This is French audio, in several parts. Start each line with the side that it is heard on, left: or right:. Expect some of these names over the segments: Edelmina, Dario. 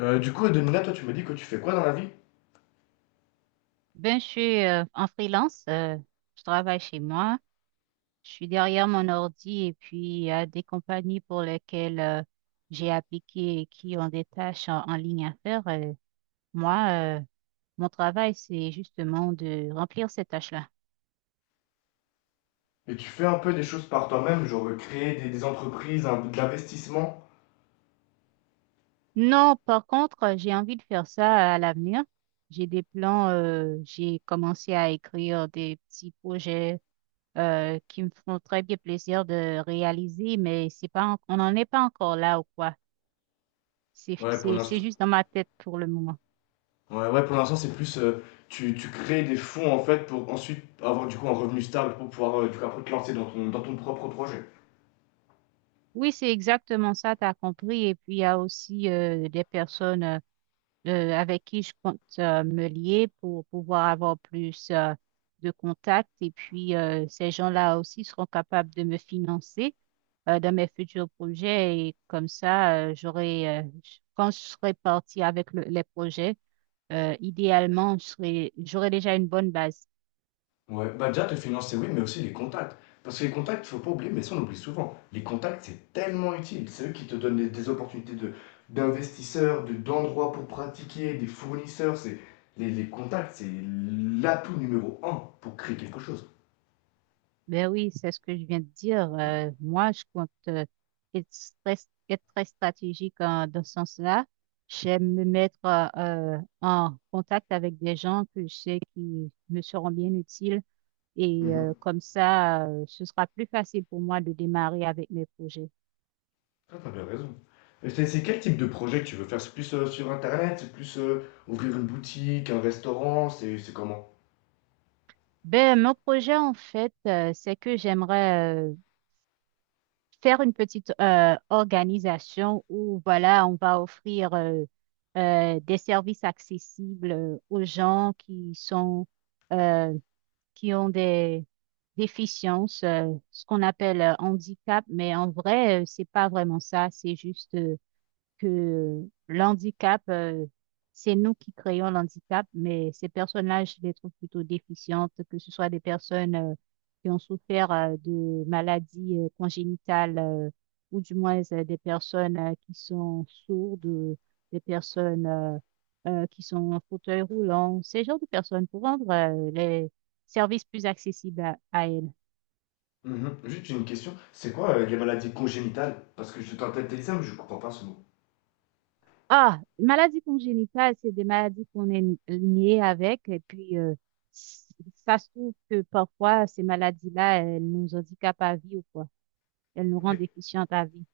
left: Edelmina, toi, tu me dis que tu fais quoi dans la vie?
right: Je suis en freelance. Je travaille chez moi. Je suis derrière mon ordi et puis il y a des compagnies pour lesquelles j'ai appliqué et qui ont des tâches en ligne à faire. Moi, mon travail, c'est justement de remplir ces tâches-là.
left: Et tu fais un peu des choses par toi-même, genre créer des entreprises, un, de l'investissement?
right: Non, par contre, j'ai envie de faire ça à l'avenir. J'ai des plans. J'ai commencé à écrire des petits projets qui me font très bien plaisir de réaliser, mais c'est pas, en- on n'en est pas encore là ou quoi. C'est,
left: Ouais, pour
right: c'est, c'est
left: l'instant,
right: juste dans ma tête pour le moment.
left: ouais, ouais, pour l'instant, c'est plus tu crées des fonds en fait pour ensuite avoir du coup un revenu stable pour pouvoir du coup, après te lancer dans dans ton propre projet.
right: Oui, c'est exactement ça, tu as compris. Et puis, il y a aussi des personnes avec qui je compte me lier pour pouvoir avoir plus de contacts. Et puis, ces gens-là aussi seront capables de me financer dans mes futurs projets. Et comme ça, j'aurai, quand je serai partie avec les projets, idéalement, j'aurai déjà une bonne base.
left: Ouais, bah déjà te financer, oui, mais aussi les contacts. Parce que les contacts, faut pas oublier, mais ça on oublie souvent. Les contacts, c'est tellement utile. C'est eux qui te donnent des opportunités d'investisseurs, d'endroits pour pratiquer, des fournisseurs. C'est, les contacts, c'est l'atout numéro un pour créer quelque chose.
right: Ben oui, c'est ce que je viens de dire. Moi, je compte être très, être très stratégique dans ce sens-là. J'aime me mettre en contact avec des gens que je sais qui me seront bien utiles et
left: Mhm.
right: comme ça, ce sera plus facile pour moi de démarrer avec mes projets.
left: Ah, t'as bien raison. Et c'est quel type de projet que tu veux faire? C'est plus sur Internet? C'est plus ouvrir une boutique, un restaurant? C'est comment?
right: Ben, mon projet, en fait, c'est que j'aimerais faire une petite organisation où, voilà, on va offrir des services accessibles aux gens qui sont, euh, qui ont des déficiences, ce qu'on appelle handicap, mais en vrai, c'est pas vraiment ça, c'est juste que l'handicap, c'est nous qui créons l'handicap, mais ces personnes-là, je les trouve plutôt déficientes, que ce soit des personnes qui ont souffert de maladies congénitales, ou du moins des personnes qui sont sourdes, des personnes qui sont en fauteuil roulant, ces genres de personnes pour rendre les services plus accessibles à elles.
left: Mhm. Juste une question. C'est quoi les maladies congénitales? Parce que je t'entends dire ça, mais je comprends pas ce mot.
right: Ah, maladie congénitale, c'est des maladies qu'on est liées avec. Et puis, s- ça se trouve que parfois, ces maladies-là, elles nous handicapent à vie ou quoi. Elles nous
left: Ok.
right: rendent déficientes à vie.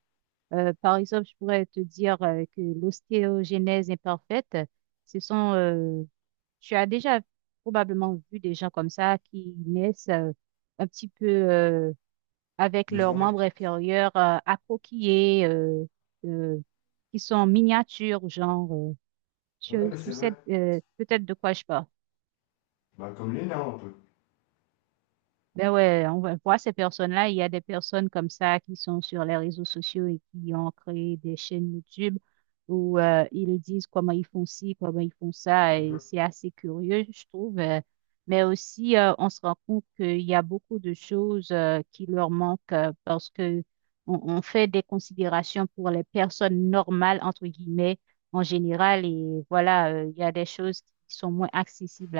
right: Par exemple, je pourrais te dire que l'ostéogenèse imparfaite, ce sont, tu as déjà probablement vu des gens comme ça qui naissent un petit peu avec leurs
left: Déformé.
right: membres inférieurs accroquillés, euh, qui sont miniatures, genre.
left: Ouais,
right: Tu
left: c'est
right: sais
left: vrai.
right: peut-être de quoi je parle.
left: Bah, comme les nains, un peu.
right: Ben ouais, on va voir ces personnes-là. Il y a des personnes comme ça qui sont sur les réseaux sociaux et qui ont créé des chaînes YouTube où ils disent comment ils font ci, comment ils font ça.
left: Mhm.
right: Et c'est assez curieux, je trouve. Mais aussi, on se rend compte qu'il y a beaucoup de choses qui leur manquent parce que on fait des considérations pour les personnes normales, entre guillemets, en général. Et voilà, il y a des choses qui sont moins accessibles.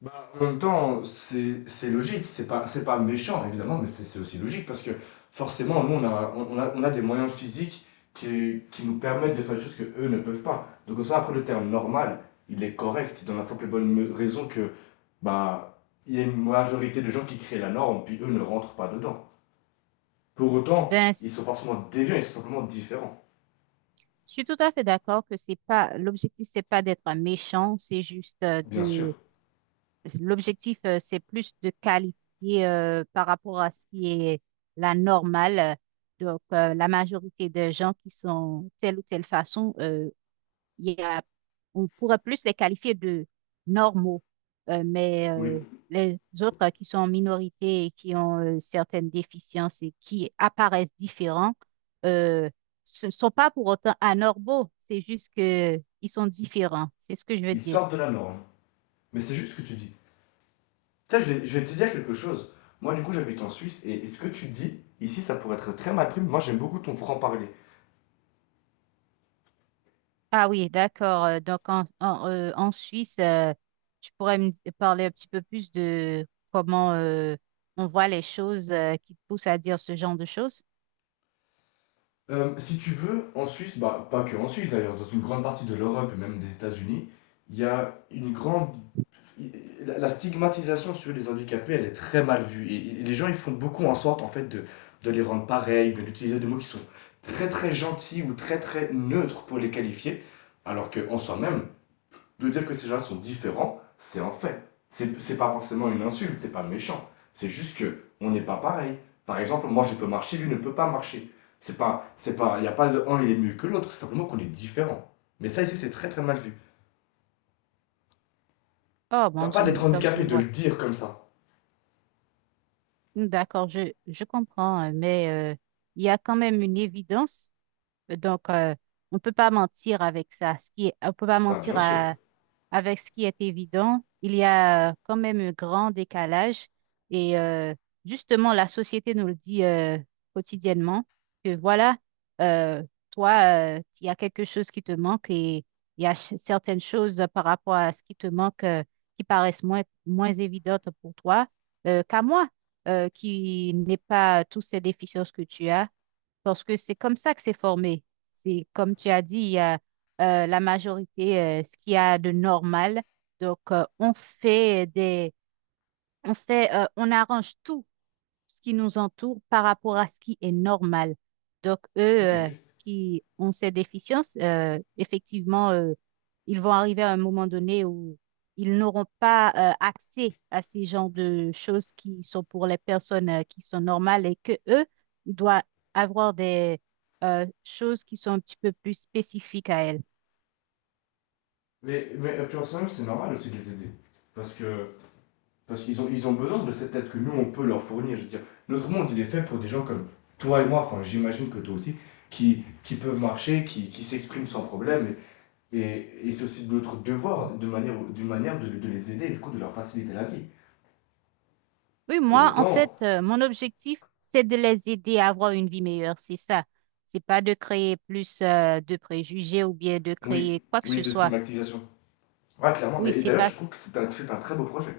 left: Bah, en même temps, c'est logique, c'est pas méchant évidemment, mais c'est aussi logique parce que forcément, nous on a, on a des moyens physiques qui nous permettent de faire des choses que eux ne peuvent pas. Donc, en soi, après le terme normal, il est correct dans la simple et bonne raison que bah, il y a une majorité de gens qui créent la norme, puis eux ne rentrent pas dedans. Pour autant,
right: Ben,
left: ils sont
right: c-
left: pas forcément déviants, ils sont simplement différents.
right: je suis tout à fait d'accord que c'est pas l'objectif, c'est pas d'être méchant, c'est juste euh,
left: Bien sûr,
right: de l'objectif, c'est plus de qualifier par rapport à ce qui est la normale. Donc, la majorité des gens qui sont telle ou telle façon, il y a, on pourrait plus les qualifier de normaux. Euh, mais euh,
left: oui,
right: les autres qui sont en minorité et qui ont certaines déficiences et qui apparaissent différents, euh, ce ne sont pas pour autant anormaux, c'est juste que ils sont différents, c'est ce que je veux
left: ils
right: dire.
left: sortent de la norme. Mais c'est juste ce que tu dis. Tiens, je vais te dire quelque chose. Moi, du coup, j'habite en Suisse et ce que tu dis, ici, ça pourrait être très mal pris, mais moi, j'aime beaucoup ton franc-parler.
right: Ah oui, d'accord. Donc en Suisse, tu pourrais parler un petit peu plus de comment on voit les choses qui te poussent à dire ce genre de choses?
left: Si tu veux, en Suisse, bah, pas que en Suisse d'ailleurs, dans une grande partie de l'Europe et même des États-Unis, il y a une grande. La stigmatisation sur les handicapés, elle est très mal vue. Et les gens, ils font beaucoup en sorte, en fait, de les rendre pareils, de d'utiliser des mots qui sont très, très gentils ou très, très neutres pour les qualifier, alors qu'en soi-même, de dire que ces gens sont différents, c'est un fait. C'est pas forcément une insulte, c'est pas méchant. C'est juste que on n'est pas pareil. Par exemple, moi je peux marcher, lui ne peut pas marcher. C'est pas, il n'y a pas de un il est mieux que l'autre, c'est simplement qu'on est différent. Mais ça ici c'est très très mal vu.
right: Oh
left: Pas,
right: mon
left: pas
right: Dieu,
left: d'être
right: donc je
left: handicapé, de le
right: vois.
left: dire comme ça.
right: D'accord, je comprends, mais euh, il y a quand même une évidence. Donc, on peut pas mentir avec ça. On peut pas
left: Ça,
right: mentir
left: bien sûr.
right: avec ce qui est évident, il y a quand même un grand décalage. Et justement, la société nous le dit quotidiennement que voilà, euh, toi, il y a quelque chose qui te manque et il y a certaines choses par rapport à ce qui te manque qui paraissent moins évidentes pour toi qu'à moi, qui n'ai pas tous ces déficiences que tu as. Parce que c'est comme ça que c'est formé. C'est comme tu as dit, il y a la majorité, ce qu'il y a de normal. Donc, on fait, on arrange tout ce qui nous entoure par rapport à ce qui est normal. Donc, eux
left: Ça c'est
right: euh,
left: juste.
right: qui ont ces déficiences, effectivement, ils vont arriver à un moment donné où ils n'auront pas accès à ces genres de choses qui sont pour les personnes qui sont normales et que eux doivent avoir des choses qui sont un petit peu plus spécifiques à elle.
left: Mais puis en soi-même, c'est normal aussi de les aider. Parce que parce qu'ils ont, ils ont besoin de cette aide que nous, on peut leur fournir. Je veux dire, notre monde, il est fait pour des gens comme toi et moi, enfin, j'imagine que toi aussi, qui peuvent marcher, qui s'expriment sans problème. Et c'est aussi notre devoir, de manière, d'une manière, de les aider et du coup de leur faciliter la vie.
right: Oui,
left: Pour
right: moi, en fait,
left: autant,
right: mon objectif, c'est de les aider à avoir une vie meilleure, c'est ça. C'est pas de créer plus, de préjugés ou bien de
left: oui,
right: créer quoi que
left: oui,
right: ce
left: de
right: soit.
left: stigmatisation. Ouais, clairement.
right: Oui,
left: Mais et
right: c'est
left: d'ailleurs,
right: pas,
left: je trouve que c'est un très beau projet.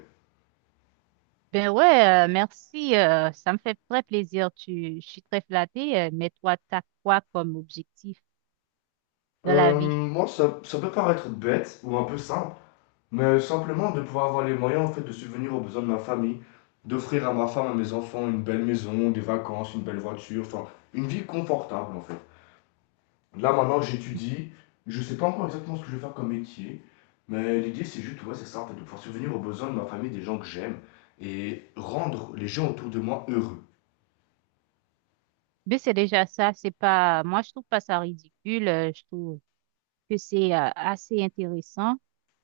right: Ben ouais, merci. Ça me fait très plaisir. Je suis très flattée. Mais toi, t'as quoi comme objectif dans la vie?
left: Moi, ça peut paraître bête ou un peu simple, mais simplement de pouvoir avoir les moyens en fait de subvenir aux besoins de ma famille, d'offrir à ma femme, à mes enfants une belle maison, des vacances, une belle voiture, enfin une vie confortable en fait. Là maintenant j'étudie, je sais pas encore exactement ce que je vais faire comme métier, mais l'idée c'est juste ouais c'est ça en fait de pouvoir subvenir aux besoins de ma famille, des gens que j'aime et rendre les gens autour de moi heureux.
right: Ben c'est déjà ça. C'est pas. Moi, je trouve pas ça ridicule. Je trouve que c'est assez intéressant.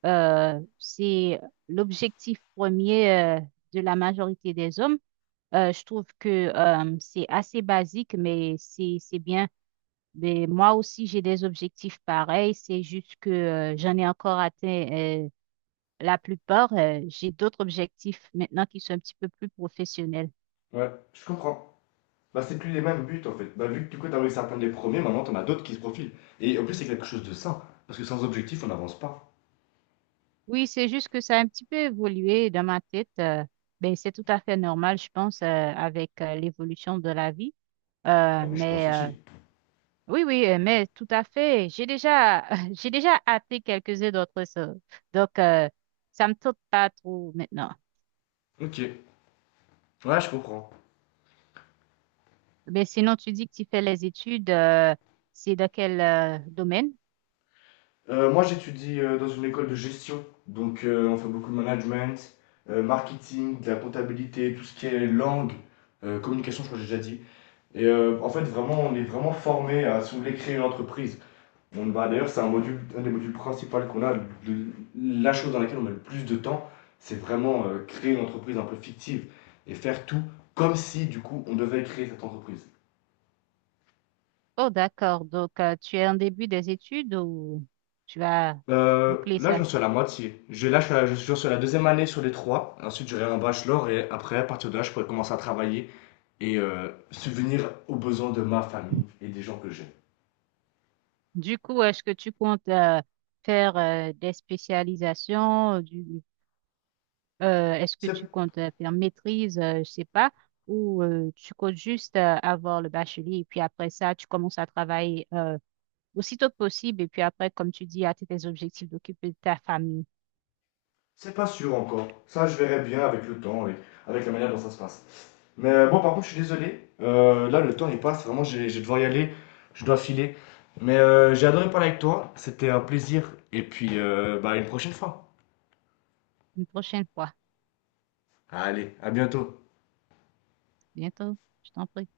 right: C'est l'objectif premier de la majorité des hommes. Je trouve que c'est assez basique, mais c'est bien. Mais moi aussi, j'ai des objectifs pareils. C'est juste que j'en ai encore atteint. La plupart, j'ai d'autres objectifs maintenant qui sont un petit peu plus professionnels.
left: Ouais, je comprends. Bah, c'est plus les mêmes buts en fait. Bah, vu que du coup, t'as réussi à atteindre les premiers, maintenant t'en as d'autres qui se profilent. Et en plus, c'est quelque chose de sain. Parce que sans objectif, on n'avance pas.
right: Oui, c'est juste que ça a un petit peu évolué dans ma tête. Ben, c'est tout à fait normal, je pense, avec l'évolution de la vie. Euh,
left: Ah oui, je
right: mais
left: pense
right: euh,
left: aussi.
right: oui, oui, mais tout à fait. J'ai déjà, j'ai déjà hâté quelques-uns d'autres choses. Donc, ça me tente pas trop maintenant.
left: Ok. Ouais, je comprends.
right: Mais sinon, tu dis que tu fais les études. C'est dans quel domaine?
left: Moi, j'étudie dans une école de gestion. Donc, on fait beaucoup de management, marketing, de la comptabilité, tout ce qui est langue, communication, je crois que j'ai déjà dit. Et en fait, vraiment, on est vraiment formé à, si vous voulez, créer une entreprise. On, bah, d'ailleurs, c'est un module, un des modules principaux qu'on a. La chose dans laquelle on met le plus de temps, c'est vraiment créer une entreprise un peu fictive et faire tout comme si, du coup, on devait créer cette entreprise.
right: Oh, d'accord. Donc, tu es en début des études ou tu vas boucler
left: Là,
right: ça?
left: j'en suis à la moitié. Je suis, j'en suis à la 2e année sur les 3. Ensuite, j'aurai un bachelor et après, à partir de là, je pourrai commencer à travailler et subvenir aux besoins de ma famille et des gens que j'aime.
right: Du coup, est-ce que tu comptes faire des spécialisations? Est-ce que tu
left: C'est,
right: comptes faire maîtrise? Je sais pas. Ou tu comptes juste avoir le bachelier et puis après ça, tu commences à travailler aussitôt que possible et puis après, comme tu dis, à tes objectifs d'occuper de ta famille
left: c'est pas sûr encore. Ça, je verrai bien avec le temps et avec la manière dont ça se passe. Mais bon, par contre, je suis désolé. Là, le temps il passe. Vraiment, j'ai, je vais devoir y aller. Je dois filer. Mais j'ai adoré parler avec toi. C'était un plaisir. Et puis, bah, à une prochaine fois.
right: une prochaine fois.
left: Allez, à bientôt.
right: Bientôt, je t'en prie.